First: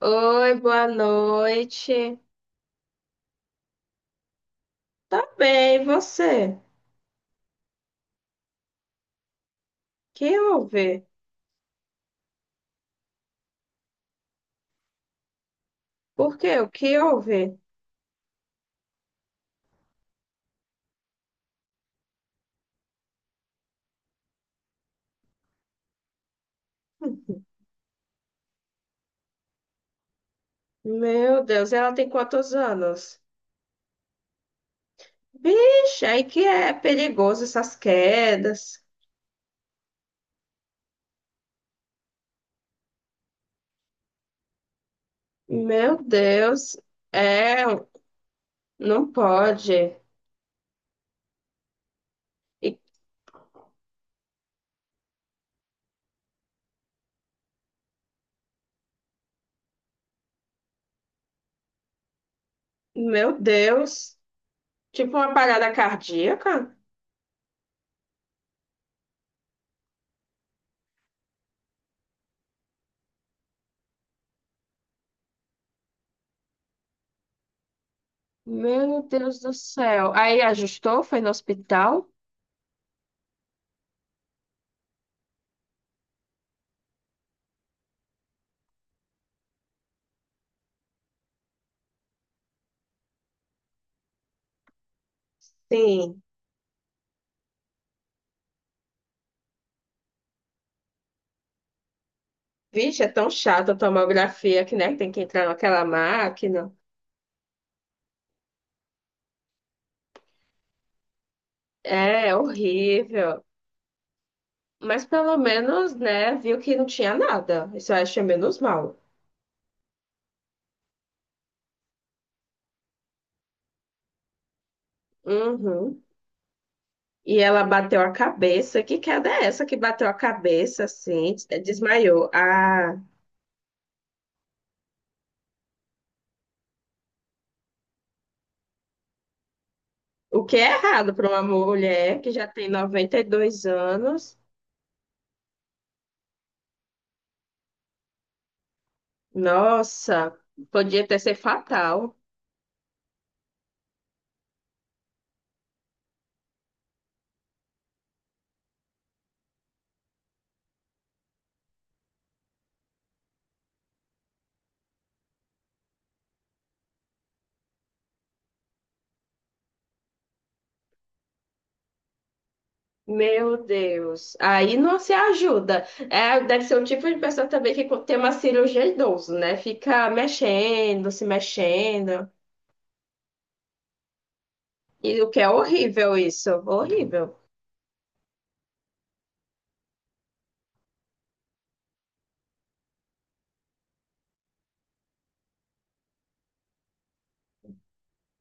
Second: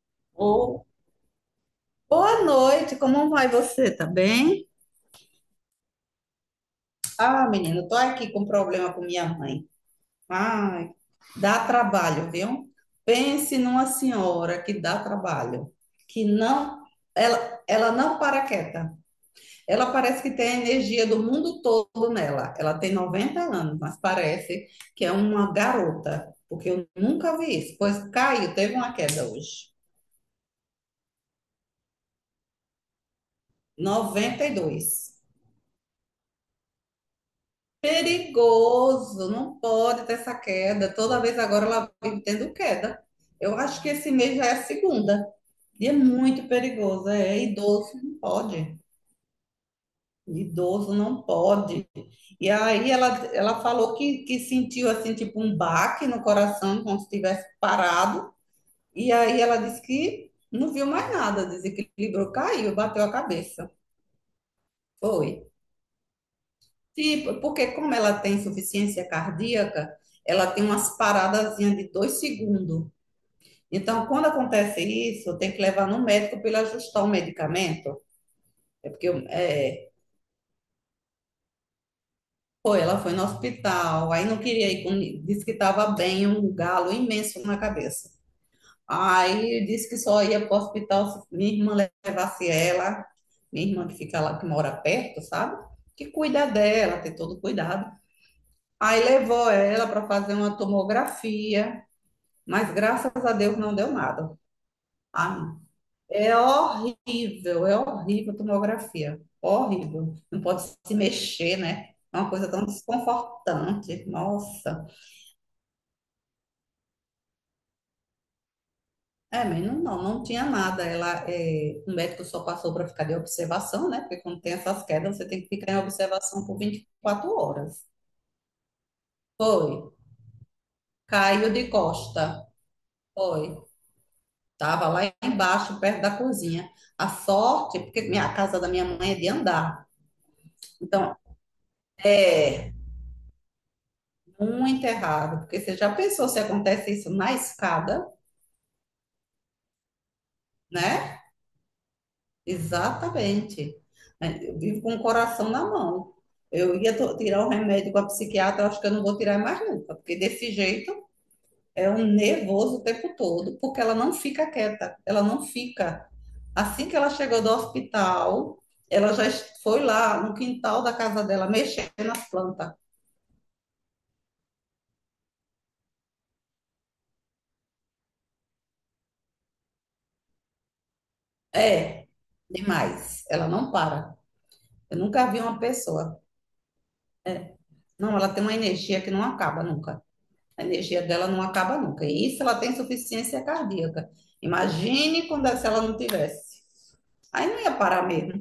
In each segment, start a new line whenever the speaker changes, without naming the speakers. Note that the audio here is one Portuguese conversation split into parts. Oi,
Ô,
boa noite.
boa noite, como vai você? Tá bem?
Tá bem, e você?
Ah, menino, tô aqui com problema com minha mãe.
Que
Ai,
houve?
dá trabalho, viu? Pense numa senhora que dá trabalho, que
Por quê? O
não,
que houve?
ela não para quieta. Ela parece que tem a energia do mundo todo nela. Ela tem 90 anos, mas parece que é uma garota, porque eu nunca vi isso. Pois caiu, teve uma queda hoje.
Meu Deus, ela tem quantos anos?
92.
Vixe, aí que é perigoso essas quedas.
Perigoso, não pode ter essa queda. Toda vez agora ela vive tendo queda. Eu acho que esse mês já é a segunda. E é
Meu
muito
Deus,
perigoso. É,
é,
idoso não pode.
não pode.
Idoso não pode. E
E-
aí ela falou que sentiu assim, tipo um baque no coração, como se tivesse parado. E aí ela disse que não viu mais nada, desequilibrou, caiu, bateu a
Meu
cabeça.
Deus, tipo
Foi.
uma parada cardíaca?
Sim, porque como ela tem insuficiência cardíaca, ela tem umas paradazinhas de 2 segundos. Então, quando acontece isso, tem que levar no médico para ele ajustar o medicamento. É
Meu
porque
Deus do
é,
céu. Aí ajustou, foi no hospital?
foi, ela foi no hospital, aí não queria ir, disse que estava bem, um galo imenso na cabeça. Aí disse que só ia para o hospital se minha irmã levasse ela, minha irmã que fica lá, que mora perto, sabe? Que
Sim.
cuida dela, tem todo cuidado. Aí levou ela para fazer uma tomografia. Mas
Vixe, é
graças
tão
a Deus
chato
não
a
deu nada.
tomografia que, né, tem que entrar
Ah,
naquela máquina.
é horrível a tomografia. Horrível. Não pode se mexer, né? É uma
É,
coisa tão
horrível.
desconfortante. Nossa.
Mas pelo menos, né, viu que não tinha nada. Isso eu achei menos mal.
É, mas não, não tinha nada. Ela, é, o médico só passou para ficar de observação, né? Porque quando tem essas quedas, você tem que ficar em
Uhum.
observação por 24
E ela
horas.
bateu a cabeça. Que queda é essa
Foi.
que bateu a cabeça, assim,
Caiu
é,
de
desmaiou?
costa.
Ah,
Foi. Tava lá embaixo, perto da cozinha. A sorte, porque a casa da minha mãe é de andar.
o que é errado
Então,
para uma mulher que já tem
é,
92 anos?
muito errado, porque você já pensou se acontece isso na escada,
Nossa, podia ter
né?
sido fatal.
Exatamente. É, eu vivo com o coração na mão. Eu ia tirar o remédio com a psiquiatra, eu acho que eu não vou tirar mais nunca, porque desse jeito é um nervoso o tempo todo, porque ela não fica quieta, ela não fica. Assim que ela chegou do hospital, ela já foi lá no quintal da casa dela mexendo nas plantas.
Meu Deus, aí não se ajuda. É, deve ser um tipo de pessoa também que tem uma cirurgia idoso, né? Fica mexendo, se
É,
mexendo.
demais. Ela não para. Eu
E o
nunca vi
que é
uma
horrível
pessoa.
isso, horrível.
Não, ela tem uma energia que não acaba nunca. A energia dela não acaba nunca. E isso ela tem insuficiência cardíaca. Imagine quando é, se ela não tivesse. Aí não ia parar mesmo.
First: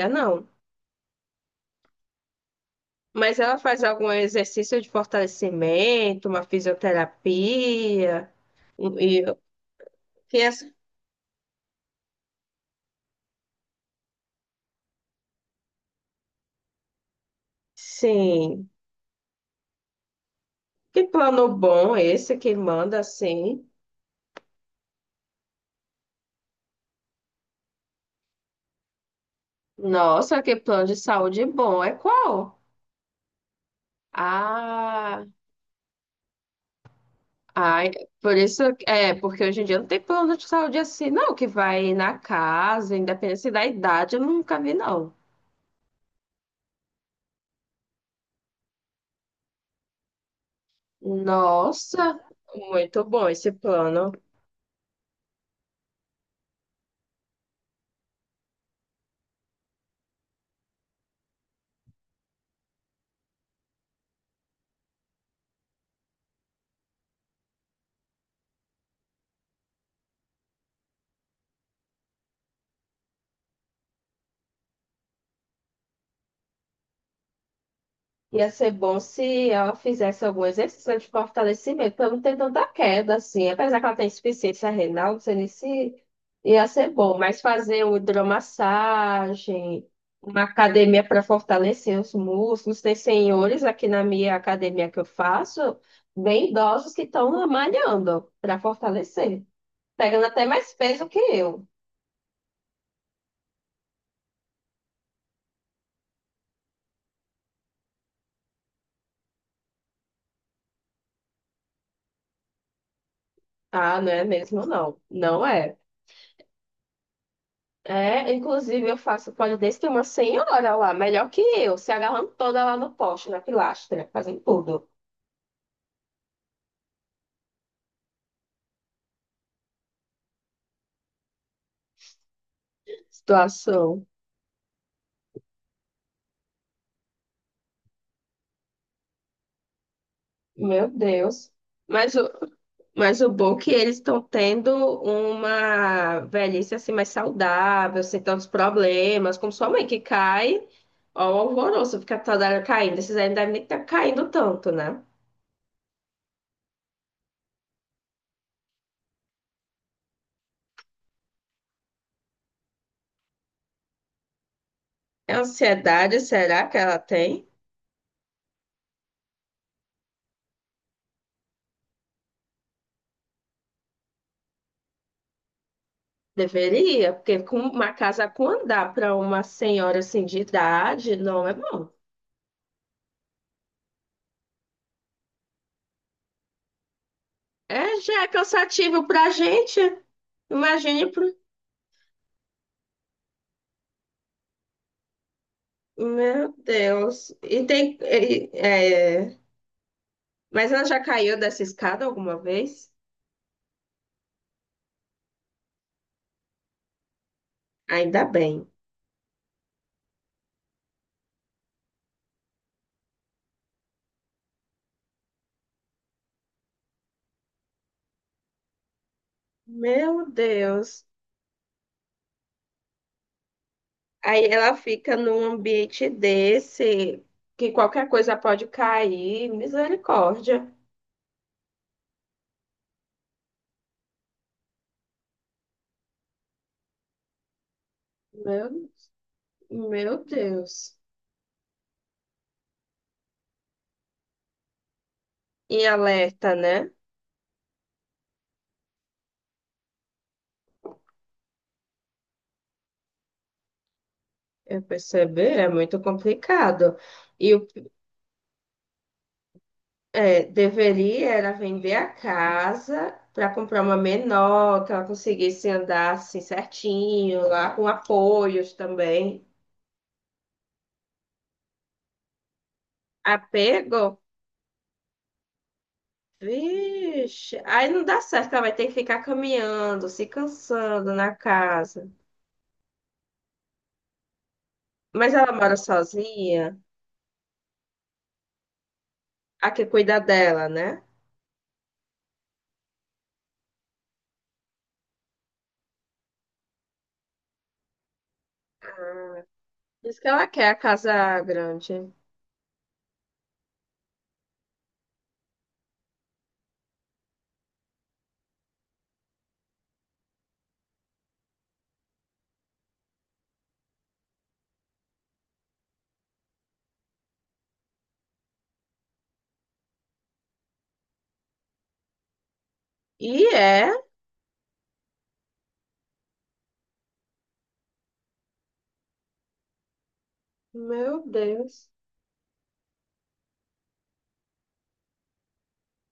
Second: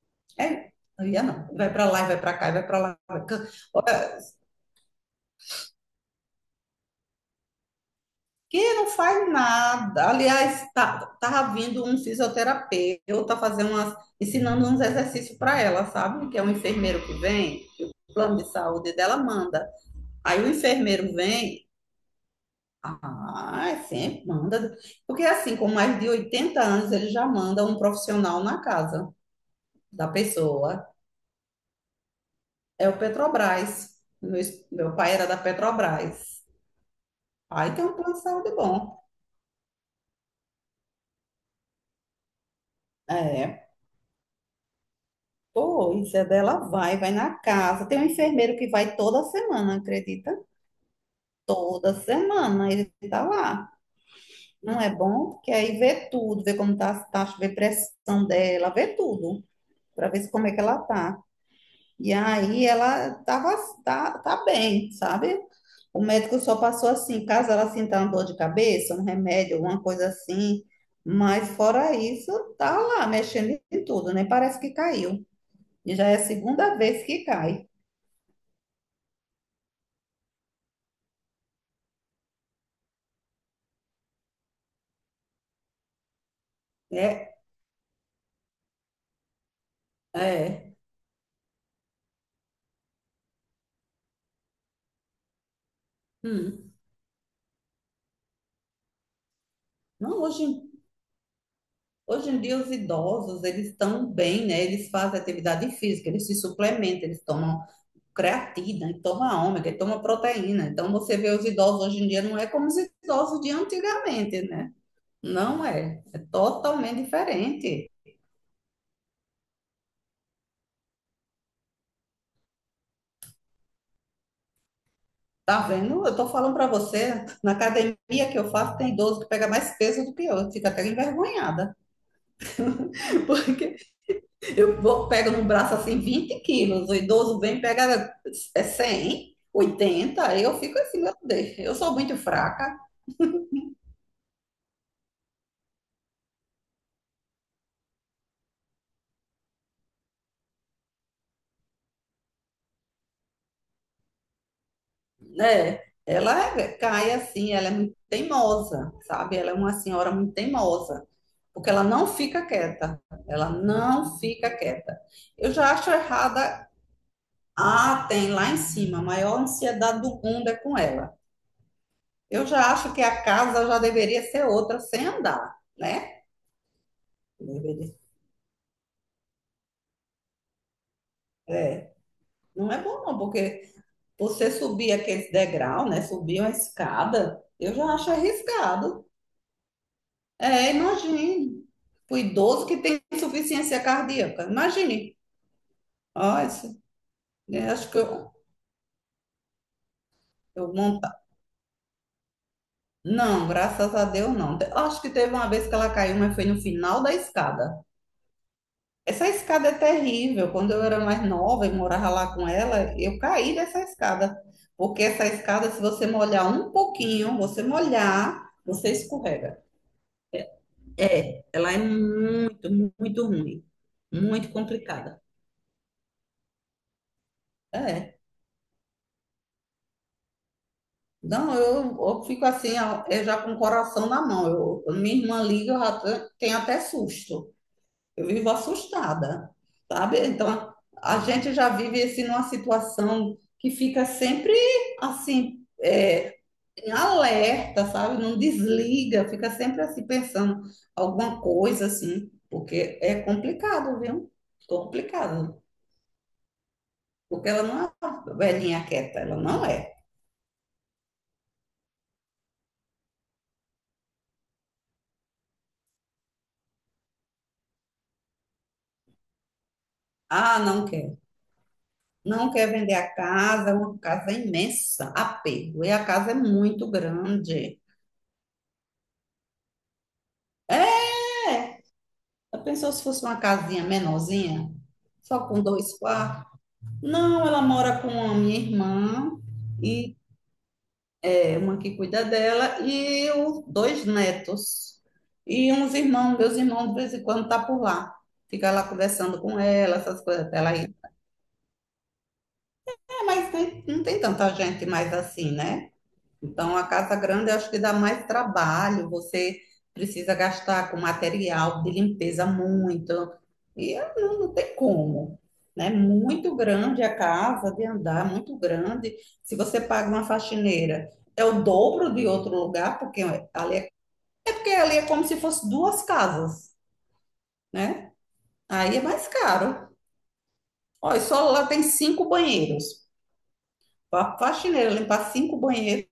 É não.
É, não ia não. Vai para lá, vai para cá, vai para lá. Vai
Mas
cá.
ela faz algum
Olha,
exercício de fortalecimento, uma fisioterapia.
que não
um- E,
faz nada.
que as-
Aliás, tá vindo um fisioterapeuta fazer umas, ensinando uns exercícios para ela, sabe? Que é um enfermeiro que vem, que o plano de
sim.
saúde dela manda. Aí o
Que
enfermeiro
plano
vem.
bom esse que manda assim?
Ah, é sempre manda. Porque assim, com mais de 80 anos, ele já manda um profissional na casa da
Nossa, que plano
pessoa.
de saúde bom. É qual?
É o Petrobras. Meu, meu pai
Ah.
era da Petrobras. Aí tem
Ai,
um plano de
por
saúde
isso,
bom.
é, porque hoje em dia não tem plano de saúde assim, não, que vai na casa, independente da
É,
idade, eu nunca vi, não.
pois, é dela vai, vai na casa. Tem um enfermeiro que vai toda semana, acredita? Toda
Nossa,
semana ele
muito
tá
bom esse
lá.
plano.
Não é bom? Porque aí vê tudo, vê como tá as taxas, vê pressão dela, vê tudo, para ver como é que ela tá. E aí ela tava, tá bem, sabe? O médico só passou assim, caso ela sinta uma dor de cabeça, um remédio, alguma coisa assim. Mas fora isso, tá lá mexendo em tudo, nem parece que caiu. E já é a segunda vez que cai.
Ia ser bom se ela fizesse algum exercício de fortalecimento para não ter tanta queda, assim. Apesar que ela tem insuficiência renal, não sei nem se ia ser bom,
É,
mas fazer uma hidromassagem, uma
é.
academia para fortalecer os músculos. Tem senhores aqui na minha academia que eu faço, bem
Hum.
idosos que estão malhando para fortalecer,
Não,
pegando até mais peso que eu.
hoje em dia os idosos, eles estão bem, né? Eles fazem atividade física, eles se suplementam, eles tomam creatina, e toma ômega, e toma proteína. Então você vê os idosos hoje em dia não é como os idosos de
Ah, não é
antigamente,
mesmo,
né?
não. Não
Não
é.
é, é totalmente diferente.
É, inclusive eu faço pole dance, tem uma senhora lá, melhor que eu, se agarrando toda lá no poste, na pilastra, fazendo tudo.
Tá vendo? Eu tô falando para você, na academia que eu faço tem idoso que pega mais peso do que eu, fica até envergonhada, porque
Situação,
eu vou, pego no braço assim 20 quilos, o idoso vem e pega é 100, 80, aí eu fico
meu
assim, meu
Deus.
Deus, eu sou
Mas
muito
o,
fraca,
mas o bom é que eles estão tendo uma velhice assim mais saudável, sem tantos problemas, como sua mãe que cai, ó, o alvoroço, fica toda hora caindo. Esses aí não devem nem estar caindo tanto, né?
né? Ela cai assim, ela é muito teimosa, sabe? Ela é uma senhora muito teimosa, porque ela não fica quieta, ela não fica quieta.
É
Eu já acho
ansiedade, será
errada.
que ela tem?
Ah, tem lá em cima, a maior ansiedade do mundo é com ela. Eu já acho que a casa já deveria ser outra sem andar, né?
Deveria, porque com uma
Deveria.
casa com andar para uma senhora assim de idade, não é bom.
Não é bom, não, porque você subir aquele degrau, né? Subir uma escada, eu já
É,
acho
já é cansativo
arriscado.
para a gente.
É,
Imagine pro...
imagine. O idoso que tem insuficiência cardíaca. Imagine. Ó,
Meu Deus. E
é, acho que
tem. Mas
eu
ela já
monta.
caiu dessa escada alguma vez?
Não, graças a Deus não. Acho que teve uma vez que ela caiu, mas foi no final da escada.
Ainda bem.
Essa escada é terrível. Quando eu era mais nova e morava lá com ela, eu caí dessa escada. Porque essa escada, se você molhar um pouquinho, você molhar, você escorrega.
Meu Deus.
É, ela é muito, muito ruim.
Aí
Muito
ela fica
complicada.
num ambiente desse, que qualquer
É.
coisa pode cair. Misericórdia.
Não, eu fico assim, ó, eu já com o coração na mão. Eu, quando minha irmã liga, eu já tenho até susto. Eu vivo
Meu,
assustada, sabe?
meu
Então,
Deus.
a gente já vive assim numa situação que fica sempre assim,
E
é,
alerta, né?
em alerta, sabe? Não desliga, fica sempre assim pensando alguma coisa assim, porque é complicado, viu?
Eu percebi,
Complicado.
é muito complicado.
Porque
E
ela
o,
não é uma velhinha quieta, ela não é.
é, deveria era vender a casa para comprar uma menor, que ela conseguisse andar assim certinho, lá com apoios também.
Ah, não quer. Não quer vender a casa, é uma
Apego?
casa imensa, apego. E a casa é muito
Vixe,
grande.
aí não dá certo, ela vai ter que ficar caminhando, se cansando
É,
na casa.
eu pensou se fosse uma casinha menorzinha,
Mas
só
ela
com
mora
2 quartos?
sozinha,
Não, ela mora com a minha irmã
a que
e
cuida dela, né?
é uma que cuida dela e os 2 netos. E uns irmãos, meus irmãos, de vez em quando tá por lá. Fica lá conversando
Ah,
com ela,
diz
essas
que
coisas
ela
até
quer
ela
a
ir.
casa grande.
É, mas não tem tanta gente mais assim, né? Então, a casa grande eu acho que dá mais trabalho, você precisa gastar com material de limpeza muito, e não, tem como, né? Muito grande a casa de andar, muito grande. Se você paga uma faxineira, é o dobro de outro lugar, porque
E
ali é,
é,
é porque ali é como se fosse 2 casas, né? Aí é mais caro. Olha,
meu
só lá tem
Deus.
5 banheiros. A faxineira limpar 5 banheiros,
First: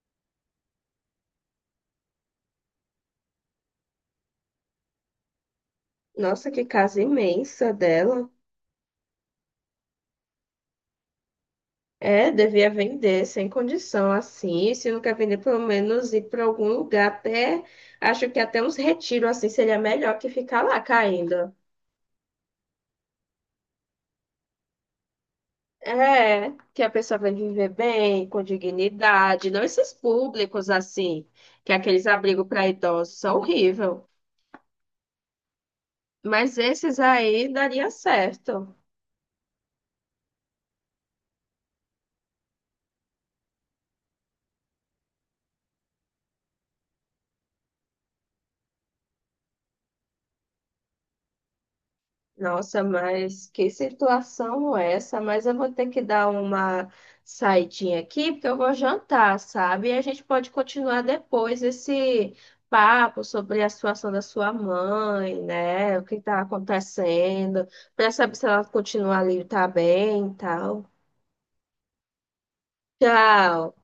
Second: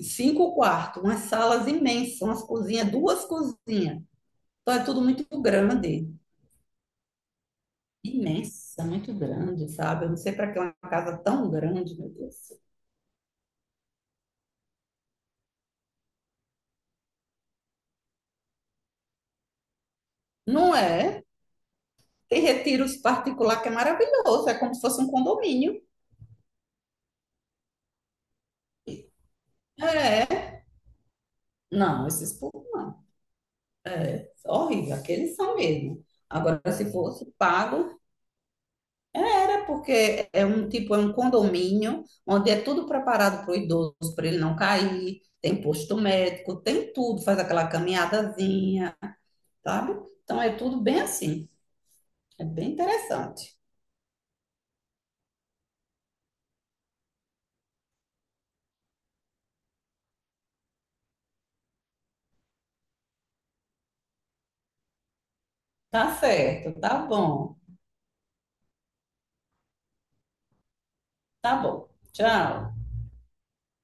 5 quartos, umas salas imensas, umas cozinhas, 2 cozinhas. Então é tudo muito grande,
Nossa, que casa imensa dela.
imensa, muito grande, sabe? Eu não sei para que é uma casa tão grande, meu
É,
Deus.
devia vender sem condição assim. E se não quer vender, pelo menos ir para algum lugar. Até acho que até uns retiros assim seria melhor que ficar
Não
lá
é?
caindo.
Tem retiros particular que é maravilhoso, é como se fosse um condomínio.
É, que a pessoa vai viver bem, com dignidade, não esses
É.
públicos assim, que é aqueles
Não, esses
abrigos
povos
para
não.
idosos são horrível.
É horrível, aqueles são mesmo.
Mas
Agora, se
esses
fosse
aí daria
pago,
certo.
porque é um tipo, é um condomínio onde é tudo preparado para o idoso, para ele não cair, tem posto médico, tem tudo, faz aquela caminhadazinha, sabe? Então é tudo bem assim, é bem
Nossa, mas
interessante.
que situação é essa? Mas eu vou ter que dar uma saidinha aqui, porque eu vou jantar, sabe? E a gente pode continuar depois esse papo sobre a situação da sua mãe, né? O
Tá
que está
certo,
acontecendo, para saber se ela continua ali, tá bem e tal.
tá bom. Tchau.
Tchau.